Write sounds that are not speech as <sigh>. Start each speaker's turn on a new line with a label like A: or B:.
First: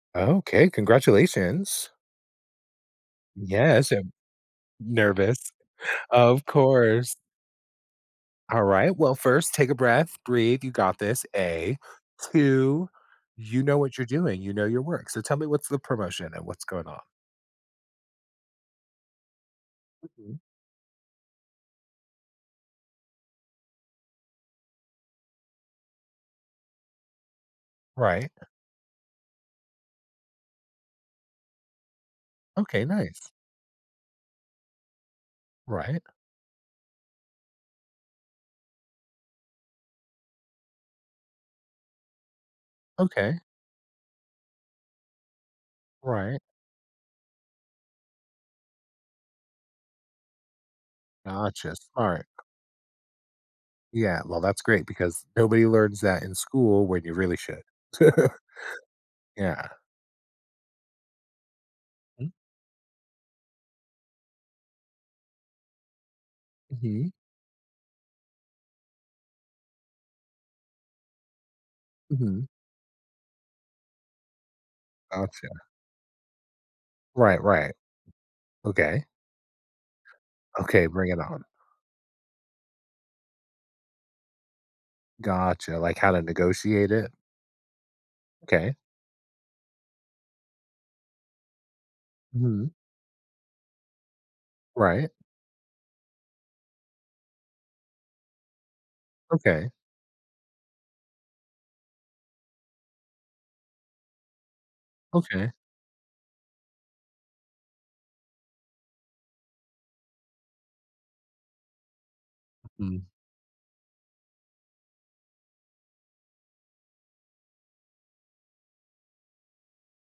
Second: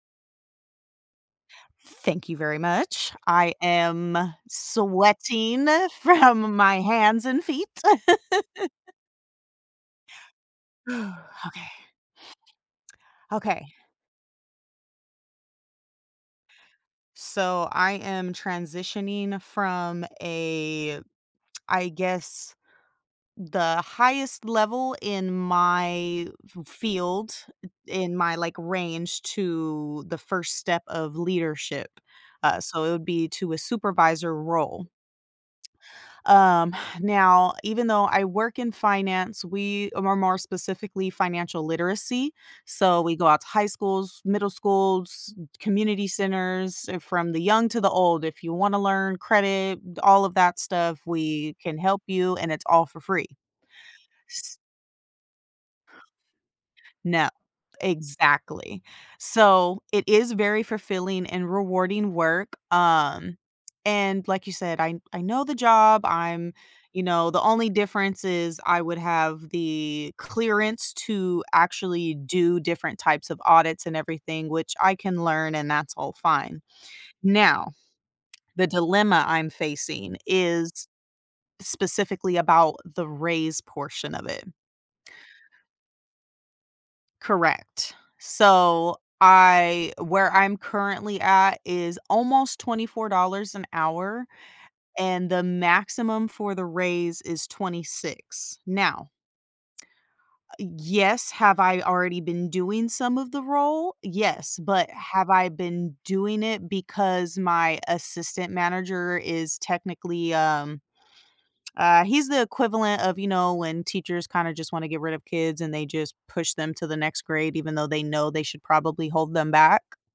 A: Okay, congratulations.
B: Thank you very much, I
A: Yes, and
B: am
A: nervous,
B: sweating
A: of
B: from my
A: course.
B: hands and feet. <laughs>
A: Alright, well, 1st take a breath, breathe, you got this,
B: <exhales> Okay.
A: A. 2, you
B: Okay.
A: know what you're doing, you know your work, so tell me what's the promotion and what's going on.
B: So I am transitioning from
A: Mhm.
B: a <tsk> I guess, the highest level in my f field, in
A: Right.
B: my, like, range to the 1st step of leadership, uh, so
A: Okay.
B: it would be
A: Nice.
B: to a supervisor role.
A: Right.
B: Um, now, even though I work in finance, we are more specifically financial literacy, so we go
A: Okay.
B: out to high schools, middle schools, community
A: Right.
B: centers- from the young to the old, if you wanna learn credit, all of that stuff, we
A: Gotcha,
B: can help
A: smart.
B: you and it's all for free.
A: Yeah, well,
B: S
A: that's great because nobody learns that in school when you
B: No.
A: really should. <chuckles>
B: Exactly,
A: Yeah.
B: so, it is very fulfilling and rewarding
A: Mm.
B: work, um, and like you said, I I know the job I'm you
A: Mhm.
B: know, the only difference is I would have the clearance to actually
A: Mhm.
B: do different types of audits and everything, which I can
A: Gotcha.
B: learn and that's all fine.
A: Right, right.
B: Now, the
A: Okay.
B: dilemma I'm facing
A: Okay,
B: is
A: bring it on.
B: specifically about the raise portion of it.
A: Gotcha. Like how to negotiate it?
B: Correct.
A: M'kay.
B: So I where I'm currently at is almost
A: Mhm.
B: $24 an hour,
A: Right.
B: and the maximum for the raise is 26, now
A: Okay.
B: Ah yes, have I already been doing some of the role? Yes, but have I
A: Okay.
B: been doing it because my assistant manager is technically, um, ah, he's the equivalent
A: Mm.
B: of, you know, when teachers kinda just wanna get rid of kids and they just push them to the next grade, even though they know they should probably hold them back.